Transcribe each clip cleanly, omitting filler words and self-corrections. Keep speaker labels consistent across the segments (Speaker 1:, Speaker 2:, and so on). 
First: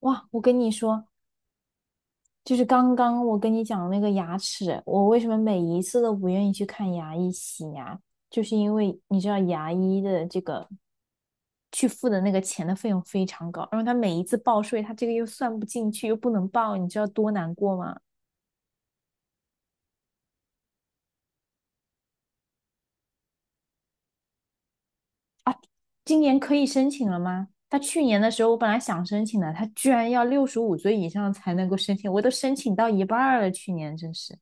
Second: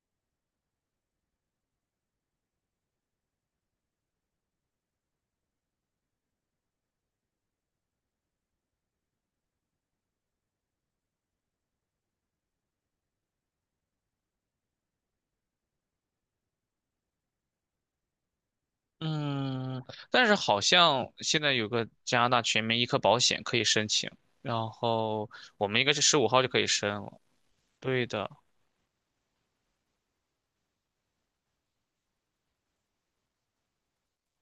Speaker 1: 哇，我跟你说，就是刚刚我跟你讲的那个牙齿，我为什么每一次都不愿意去看牙医洗牙，就是因为你知道牙医的这个去付的那个钱的费用非常高，然后他每一次报税，他这个又算不进去，又不能报，你知道多难过吗？
Speaker 2: 嗯，但是好像现在有个加拿大全民医科保险可以申请，然后我们应该是十
Speaker 1: 今
Speaker 2: 五
Speaker 1: 年
Speaker 2: 号就
Speaker 1: 可
Speaker 2: 可以
Speaker 1: 以申
Speaker 2: 申
Speaker 1: 请了
Speaker 2: 了。
Speaker 1: 吗？他去
Speaker 2: 对
Speaker 1: 年
Speaker 2: 的，
Speaker 1: 的时候，我本来想申请的，他居然要65岁以上才能够申请，我都申请到一半儿了，去年真是。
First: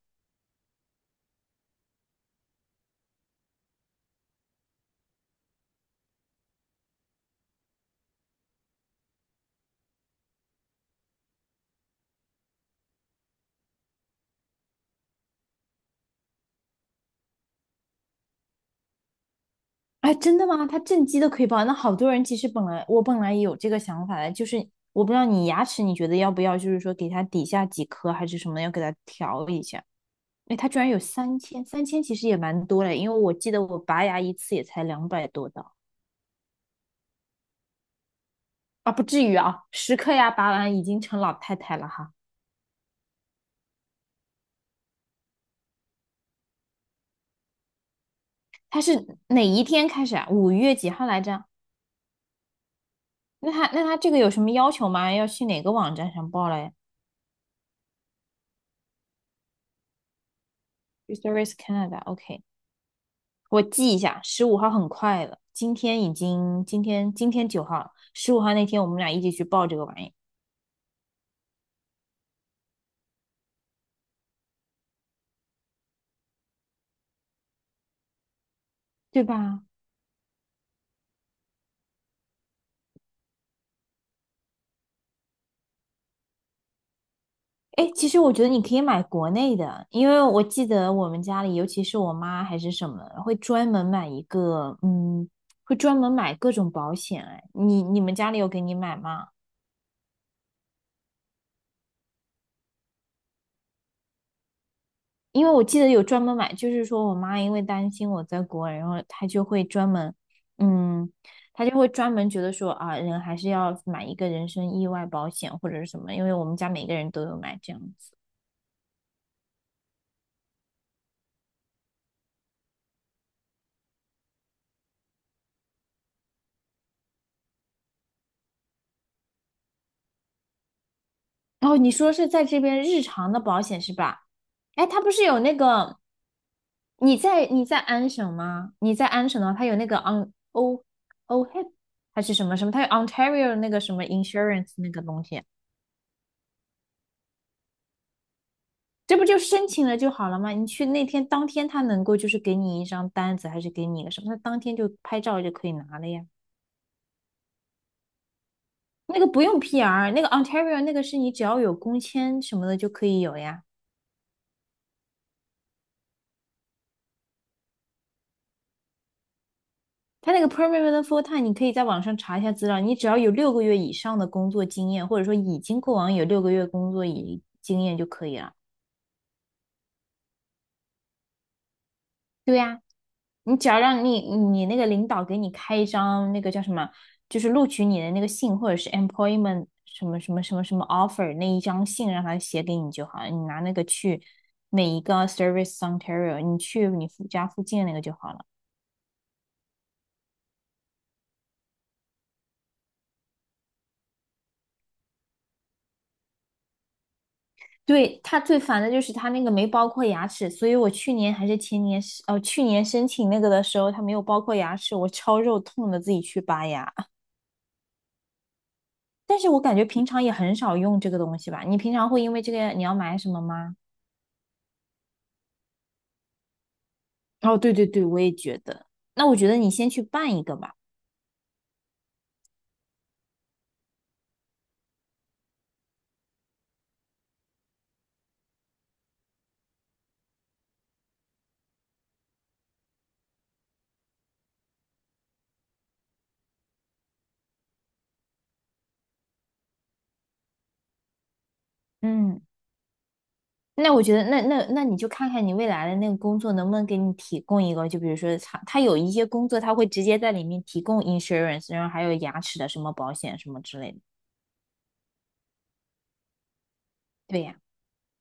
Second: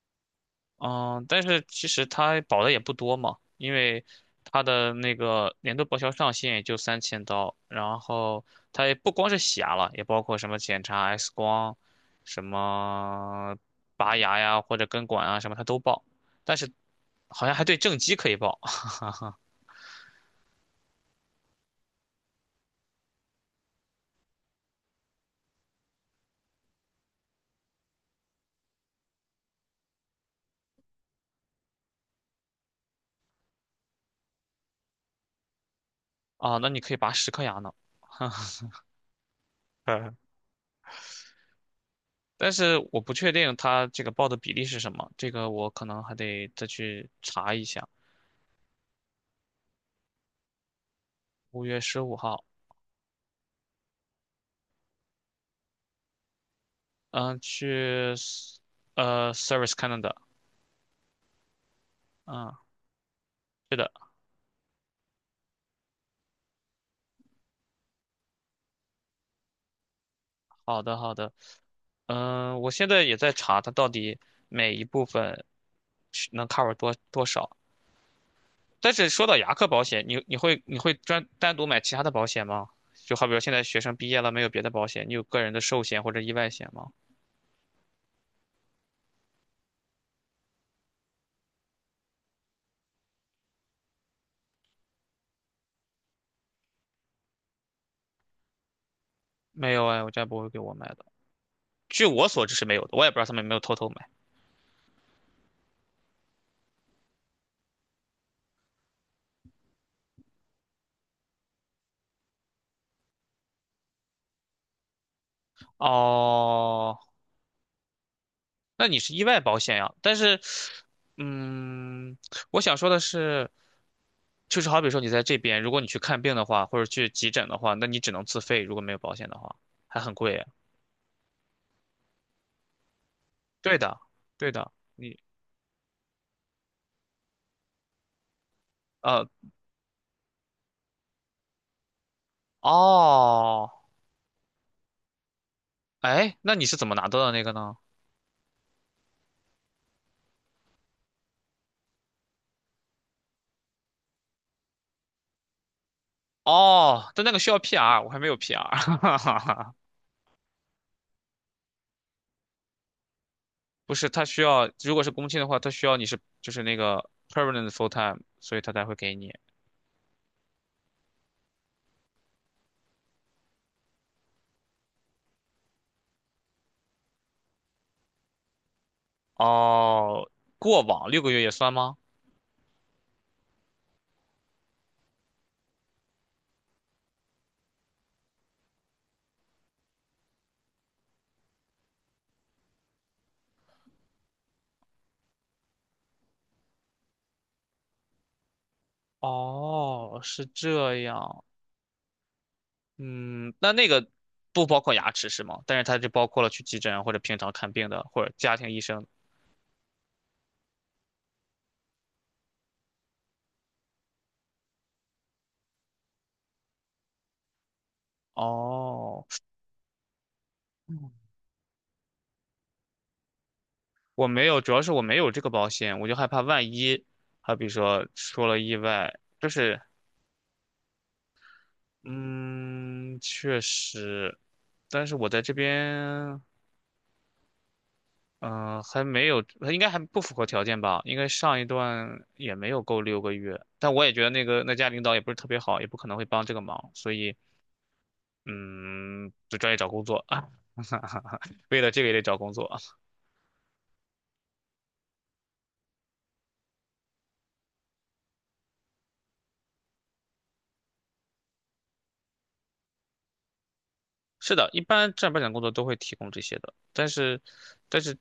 Speaker 2: 嗯，但是其实它保的也不多嘛，因为它的那个年度报销上限也就3000刀，然后它也不光是洗牙了，也包括什么检查 X 光、什么拔牙呀或者根管啊什么它都报，但是好像还对正畸可以报。
Speaker 1: 哎，真的吗？它正畸都可以报，那好多人其实我本来也有这个想法的，就是我不知道你牙齿你觉得要不要，就是说给它底下几颗还是什么，要给它调一下。哎，它居然有三千，三千其实也蛮多的，因为我记得我拔牙一次也才200多刀
Speaker 2: 啊，那你可以拔10颗牙呢。
Speaker 1: 啊，不至于啊，十颗 牙拔完已经成老太太了哈。
Speaker 2: 但是我不确定他这个报的比例是什么，这个我可能还得再去查一下。
Speaker 1: 它是哪一天开始啊？5月几号来着？
Speaker 2: 5月15号，
Speaker 1: 那它这个有什么要求吗？要去哪个网站上报嘞
Speaker 2: 嗯，去 Service Canada，
Speaker 1: Restorce Canada，OK，、
Speaker 2: 嗯，
Speaker 1: 我
Speaker 2: 是的，
Speaker 1: 记一下，十五号很快了，今天已经今天今天9号了，十五号那天我们俩一起去报这个玩意，
Speaker 2: 好的好的，嗯，我现在也在查它到底每一部分是能 cover 多少。但是
Speaker 1: 对
Speaker 2: 说到牙
Speaker 1: 吧？
Speaker 2: 科保险，你会专单独买其他的保险吗？就好比说现在学生毕业了，没有别的保险，你有个人的寿险或者意外险吗？
Speaker 1: 哎，其实我觉得你可以买国内的，因为我记得我们家里，尤其是我妈还是什么，会专门买一个，会专门买各种保险。哎，你们家里有给你买吗？
Speaker 2: 没有哎，我家不会给我买的。据我所知是没有的，我也不知道他们有没有偷偷买。
Speaker 1: 因为我记得有专门买，就是说我妈因为担心我在国外，然后嗯，她就会专门觉得说啊，人还是要买一个人身意外保险或者是什么，因为我们家每个
Speaker 2: 哦，
Speaker 1: 人都有买这样子。
Speaker 2: 那你是意外保险呀？但是，嗯，我想说的是，就是好比说你在这边，如果你去看病的话，或者去急诊的话，那你只能自费，如果没有保险的话，还很贵。
Speaker 1: 哦，你说是在这边日常的保
Speaker 2: 对
Speaker 1: 险是
Speaker 2: 的，
Speaker 1: 吧？
Speaker 2: 对的，
Speaker 1: 哎，它不是有那个，你在安省吗？你在
Speaker 2: 呃，
Speaker 1: 安省的话，它有那个 on O OHIP 还是什么什么，它有 Ontario 那
Speaker 2: 哦，
Speaker 1: 个什么 insurance 那个东西。
Speaker 2: 哎，那你是怎么拿到的那个呢？
Speaker 1: 这不就申请了就好了吗？你去那天当天，他能够就是给你一张单子，还是给你一个什么？他当天就拍照就可以拿了呀。
Speaker 2: 哦，但那个需要 PR,我还没有
Speaker 1: 那个不用
Speaker 2: PR。
Speaker 1: PR，那个 Ontario 那个是你只要有工签什么的就可以有呀。
Speaker 2: 不是，他需要，如果是工签的话，他需要你是就是那个 permanent full time,所以他才会给你。
Speaker 1: 他那个 Permanent Full Time，你可以在网上查一下资料，你只要有六个月以上的工作经验，或者说已经过往有六个月工作以经验就可以了。
Speaker 2: 哦，过往六个月也算吗？
Speaker 1: 对呀。你只要让你那个领导给你开一张那个叫什么，就是录取你的那个信，或者是 employment 什么什么什么什么 offer 那一张信，让他写给你就好了。你拿那个去每一个 Service Ontario，你去你附家附近的那个就好了。
Speaker 2: 哦，是这样。嗯，那个不包括牙齿是吗？但是它就包括了去急诊或者平常看病的
Speaker 1: 对，
Speaker 2: 或者
Speaker 1: 他
Speaker 2: 家
Speaker 1: 最
Speaker 2: 庭医
Speaker 1: 烦的就
Speaker 2: 生。
Speaker 1: 是他那个没包括牙齿，所以我去年还是前年是，去年申请那个的时候，他没有包括牙齿，我超肉痛的自己去拔牙。
Speaker 2: 哦，
Speaker 1: 但是我感觉平常也很少用这个东西吧？你平常会因为这个你要买什么吗？
Speaker 2: 我没有，主要是我没有这个保险，我就害怕万一，好
Speaker 1: 哦，
Speaker 2: 比
Speaker 1: 对对对，
Speaker 2: 说
Speaker 1: 我也
Speaker 2: 出了
Speaker 1: 觉
Speaker 2: 意
Speaker 1: 得。
Speaker 2: 外，
Speaker 1: 那我
Speaker 2: 就
Speaker 1: 觉得你
Speaker 2: 是
Speaker 1: 先去办一个吧。
Speaker 2: 嗯，确实，但是我在这边。还没有，他应该还不符合条件吧？应该上一段也没有够六个月，但我也觉得那个那家领导也不是特别好，也不可能会帮这个忙，所以嗯，就专业找工作啊。为了这个也得找
Speaker 1: 嗯，
Speaker 2: 工作。啊。
Speaker 1: 那我觉得，那你就看看你未来的那个工作能不能给你提供一个，就比如说他有一些工作他会直接在里面提供 insurance，然后还有牙齿的什么保险什么之类的。
Speaker 2: 是的，一般正儿八经工作都会提供这些的，但是
Speaker 1: 对呀。
Speaker 2: 但是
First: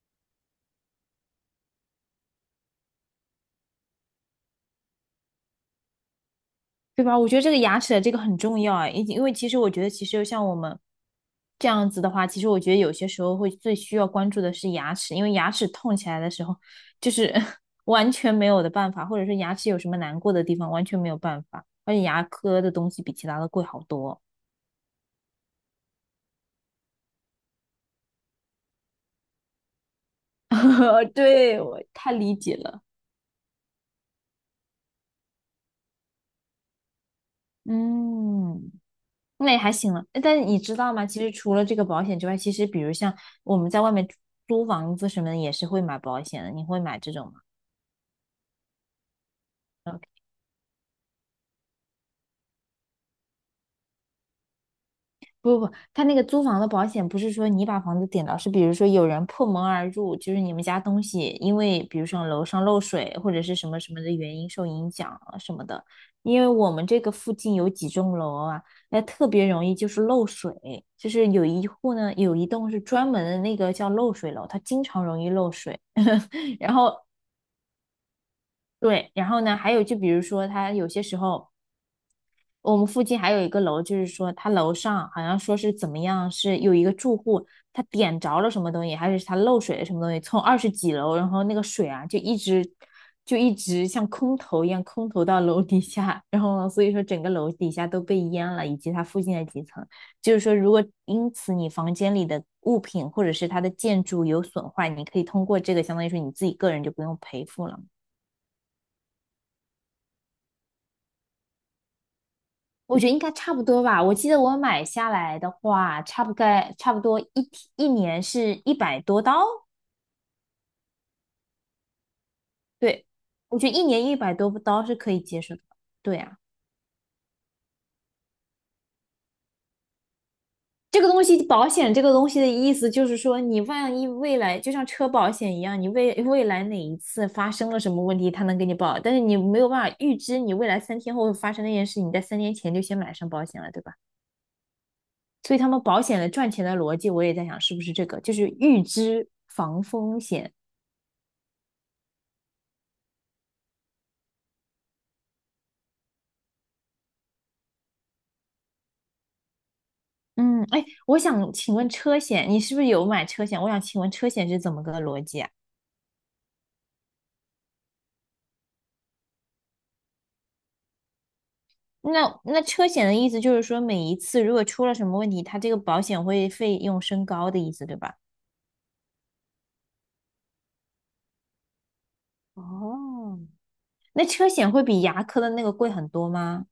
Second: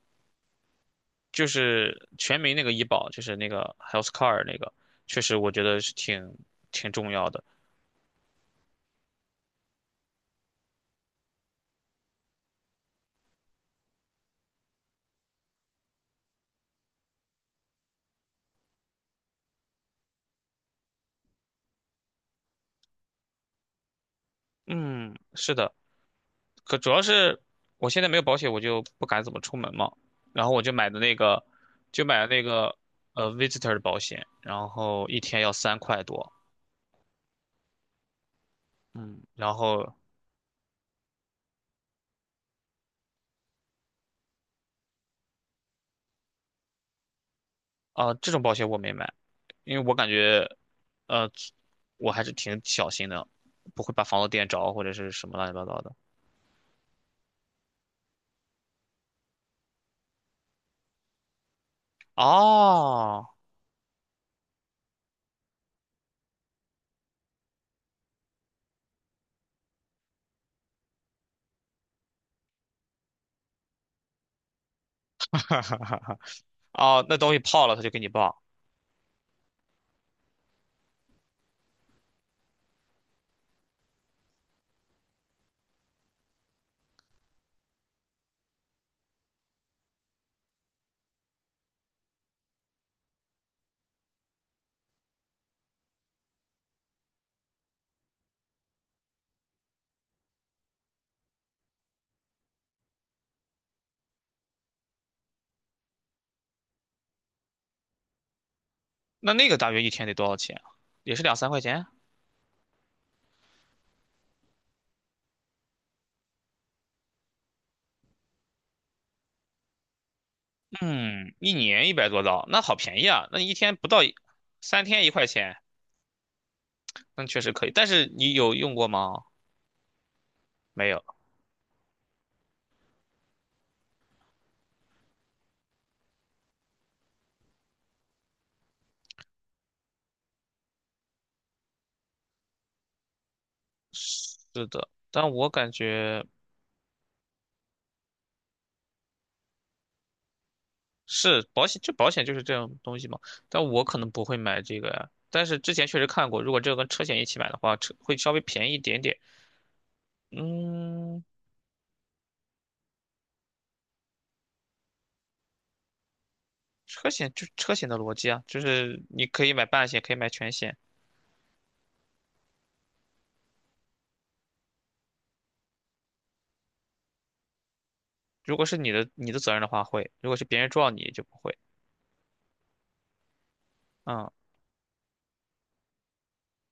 Speaker 2: 就是全民那个医保，就是那个 healthcare 那个，确实我觉得是挺
Speaker 1: 对
Speaker 2: 重
Speaker 1: 吧？我
Speaker 2: 要
Speaker 1: 觉得
Speaker 2: 的。
Speaker 1: 这个牙齿的这个很重要啊，因为其实我觉得，其实像我们这样子的话，其实我觉得有些时候会最需要关注的是牙齿，因为牙齿痛起来的时候，就是 完全没有的办法，或者是牙齿有什么难过的地方，完全没有办法。而且牙科的东西比其他的贵好多。
Speaker 2: 嗯，是的。可主要是我现在没有保险，我就不敢怎么出门嘛。然后我就买的 那个，
Speaker 1: 对，我
Speaker 2: 就
Speaker 1: 太
Speaker 2: 买了
Speaker 1: 理
Speaker 2: 那
Speaker 1: 解
Speaker 2: 个
Speaker 1: 了。
Speaker 2: visitor 的保险，然后一天要3块多。
Speaker 1: 嗯，
Speaker 2: 嗯，
Speaker 1: 那
Speaker 2: 然
Speaker 1: 也还
Speaker 2: 后
Speaker 1: 行了。但是你知道吗？其实除了这个保险之外，其实比如像我们在外面租房子什么的，也是会买保险的。你会买这种吗？
Speaker 2: 啊、这种保险我没买，因为我感觉呃我还是挺小心的，不会把房子电着或者是什么乱七
Speaker 1: 不
Speaker 2: 八
Speaker 1: 不，不，
Speaker 2: 糟的。
Speaker 1: 他那个租房的保险不是说你把房子点到，是比如说有人破门而入，就是你们家东西因为比如说楼上漏水
Speaker 2: 哦。
Speaker 1: 或者是什么什么的原因受影响了什么的。因为我们这个附近有几栋楼啊，那特别容易就是漏水，有一栋是专门的那个叫漏水楼，它经常容易漏水。然后
Speaker 2: 哦，那东西泡了他就给你报，
Speaker 1: 对，然后呢，还有就比如说它有些时候。我们附近还有一个楼，就是说他楼上好像说是怎么样，是有一个住户他点着了什么东西，还是他漏水了什么东西，从20几楼，然后那个水啊就一直像空投一样空投到楼底下，然后呢所以说整个楼底下都被淹了，以及它附近的几层。就是说，如果因此你房间里的物品或者是它的建筑有损坏，你可以通过这个相当于说你自己个人就不用赔付了。
Speaker 2: 那个大约一天得多少钱啊？也是两三块钱啊？
Speaker 1: 我觉得应该差不多吧。我记得我买下来的话，差不多一年是一百多刀。
Speaker 2: 嗯，一年100多刀，那好便
Speaker 1: 对，
Speaker 2: 宜啊！那你一
Speaker 1: 我觉得
Speaker 2: 天
Speaker 1: 一
Speaker 2: 不到
Speaker 1: 年
Speaker 2: 一，
Speaker 1: 一百多
Speaker 2: 三
Speaker 1: 刀是
Speaker 2: 天一
Speaker 1: 可以
Speaker 2: 块
Speaker 1: 接受
Speaker 2: 钱，
Speaker 1: 的。对啊，
Speaker 2: 那确实可以。但是你有用过吗？没
Speaker 1: 这
Speaker 2: 有。
Speaker 1: 个东西保险这个东西的意思就是说，你万一未来就像车保险一样，你未来哪一次发生了什么问题，它能给你保，但是你没有办法预知你未来3天后会发生那件事，你在3年前就先买上保险了，对吧？
Speaker 2: 是的，但我
Speaker 1: 所以他
Speaker 2: 感
Speaker 1: 们保险
Speaker 2: 觉
Speaker 1: 的赚钱的逻辑，我也在想是不是这个，就是预知防风险。
Speaker 2: 是保险，就保险就是这种东西嘛。但我可能不会买这个呀。但是之前确实看过，如果这个跟车险一起买的话，车会稍微便宜一点点。
Speaker 1: 嗯，哎，我
Speaker 2: 嗯，
Speaker 1: 想请问车险，你是不是有买车险？我想请问车险是怎么个逻辑啊？
Speaker 2: 车险就是车险的逻辑啊，就是你可以买半险，可以买全险。
Speaker 1: 那车险的意思就是说，每一次如果出了什么问题，它这个保险会费用升高的意思，对吧？
Speaker 2: 如果是你的责任的话会，如果是别人撞你就不会。
Speaker 1: 哦，那
Speaker 2: 嗯，
Speaker 1: 车险会比牙科的那个贵很多吗？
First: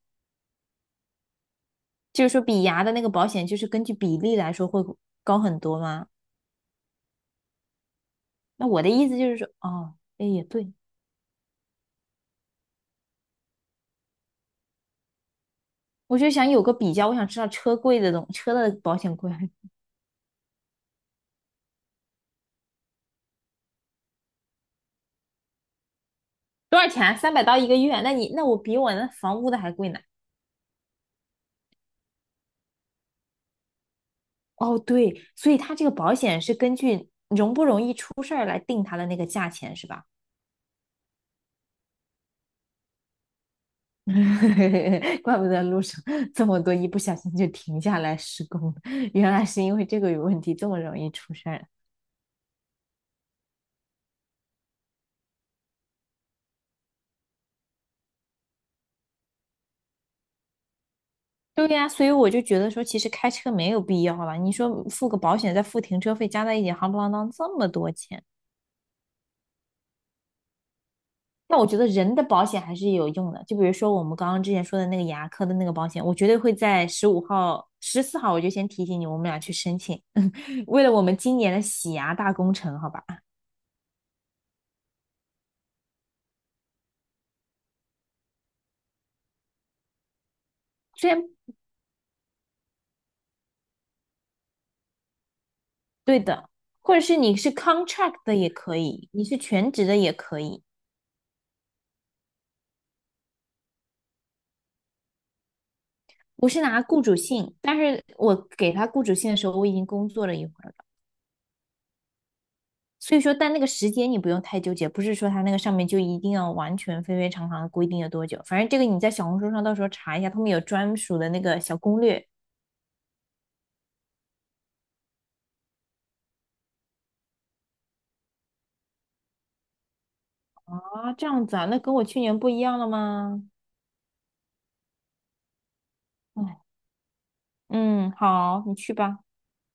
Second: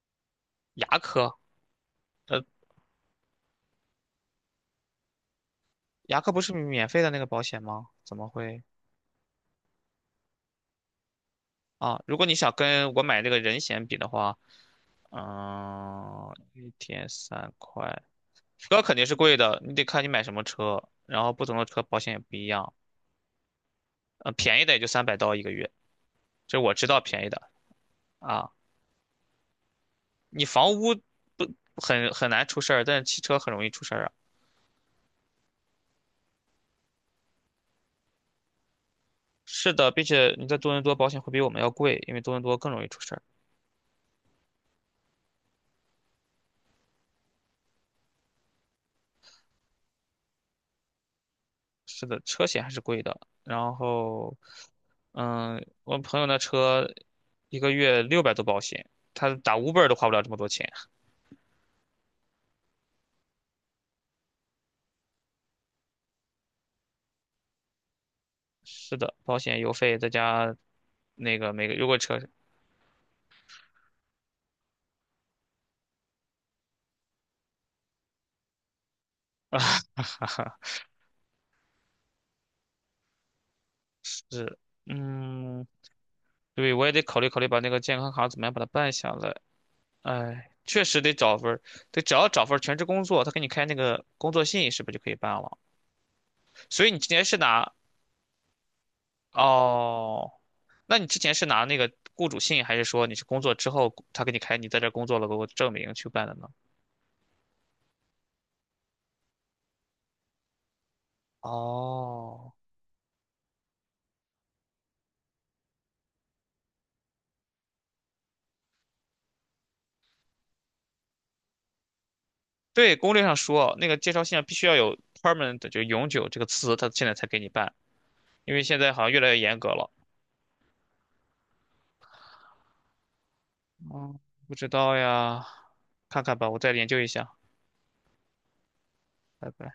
Speaker 2: 牙科。
Speaker 1: 就是说，
Speaker 2: 呃
Speaker 1: 比牙的那个保险，就是根据比例来说会高很多吗？
Speaker 2: 牙科不是免费的那个保险吗？怎么会
Speaker 1: 那我的意思就是说，哦，哎，也对，
Speaker 2: 啊？如果你想跟我买那个人险比的话，
Speaker 1: 我就
Speaker 2: 嗯，
Speaker 1: 想有
Speaker 2: 一
Speaker 1: 个比较，
Speaker 2: 天
Speaker 1: 我想知道
Speaker 2: 三
Speaker 1: 车贵
Speaker 2: 块，
Speaker 1: 的东，车的
Speaker 2: 车
Speaker 1: 保
Speaker 2: 肯定
Speaker 1: 险
Speaker 2: 是
Speaker 1: 贵
Speaker 2: 贵 的，你得看你买什么车，然后不同的车保险也不一样。便宜的也就300刀一个月，这是我
Speaker 1: 多
Speaker 2: 知
Speaker 1: 少
Speaker 2: 道
Speaker 1: 钱啊？
Speaker 2: 便宜
Speaker 1: 三百
Speaker 2: 的
Speaker 1: 刀一个月，那你那
Speaker 2: 啊。
Speaker 1: 我比我那房屋的还贵呢。
Speaker 2: 你房屋不很难出事儿，但是汽车很容易出事儿啊。
Speaker 1: 哦，对，所以它这个保险是根据容不容易出事儿来定它的那个价
Speaker 2: 是
Speaker 1: 钱，是
Speaker 2: 的，并
Speaker 1: 吧？
Speaker 2: 且你在多伦多保险会比我们要贵，因为多伦多更容易出事儿。
Speaker 1: 怪不得路上这么多一不小心就停下来施工了原来是因为这个有问题，这么容易出事儿。
Speaker 2: 是的，车险还是贵的。然后，嗯，我朋友那车一个月600多保险，他打五 b 都花不了这么多钱。
Speaker 1: 对呀，所以我就觉得说，其实开车没有必要了。你说付个保险，再付停车费，加在一起，夯不啷当这么多钱。
Speaker 2: 是的，保险、油费再加那个
Speaker 1: 那
Speaker 2: 每
Speaker 1: 我
Speaker 2: 个
Speaker 1: 觉得
Speaker 2: 如果
Speaker 1: 人
Speaker 2: 车。
Speaker 1: 的保险还是有用的，就比如说我们刚刚之前说的那个牙科的那个保险，我绝对会在十五号、14号我就先提醒你，我们俩 去
Speaker 2: 啊，
Speaker 1: 申请，
Speaker 2: 哈哈，
Speaker 1: 为了我们今年的洗牙大工程，好吧？
Speaker 2: 是，嗯，对，我也得考虑考虑把那个健康卡怎么样把它办下来。哎，确实
Speaker 1: 虽
Speaker 2: 得
Speaker 1: 然
Speaker 2: 找份得只要找份儿全职工作，他给你开那个工作信，是不是就可以办了？
Speaker 1: 对的，
Speaker 2: 所以
Speaker 1: 或
Speaker 2: 你
Speaker 1: 者
Speaker 2: 之
Speaker 1: 是
Speaker 2: 前
Speaker 1: 你
Speaker 2: 是
Speaker 1: 是
Speaker 2: 拿。
Speaker 1: contract 的也可以，你是全职的也
Speaker 2: 哦。
Speaker 1: 可以，
Speaker 2: 那你之前是拿那个雇主信，还是说你是工作之后他给你开，你在这儿工作了，给我证明去办的呢？
Speaker 1: 我是拿雇主信，但是我给他雇主信的时候，我已经工作了一会儿了。
Speaker 2: 哦，
Speaker 1: 所以说，但那个时间你不用太纠结，不是说它那个上面就一定要完全非常地规定了多久，反正这个你在小红书上到时候查一下，他们有专属的那个小攻略
Speaker 2: 对，攻略上说，那个介绍信上必须要有 permanent,就永久这个词，他现在才给你办，因为现在好像越来越严格了。
Speaker 1: 啊，这样子啊，那跟我去年不一样了吗？
Speaker 2: 嗯，不知道呀，看看
Speaker 1: 哎，
Speaker 2: 吧，我再研究一下。
Speaker 1: 嗯，好，你去吧。
Speaker 2: 拜拜。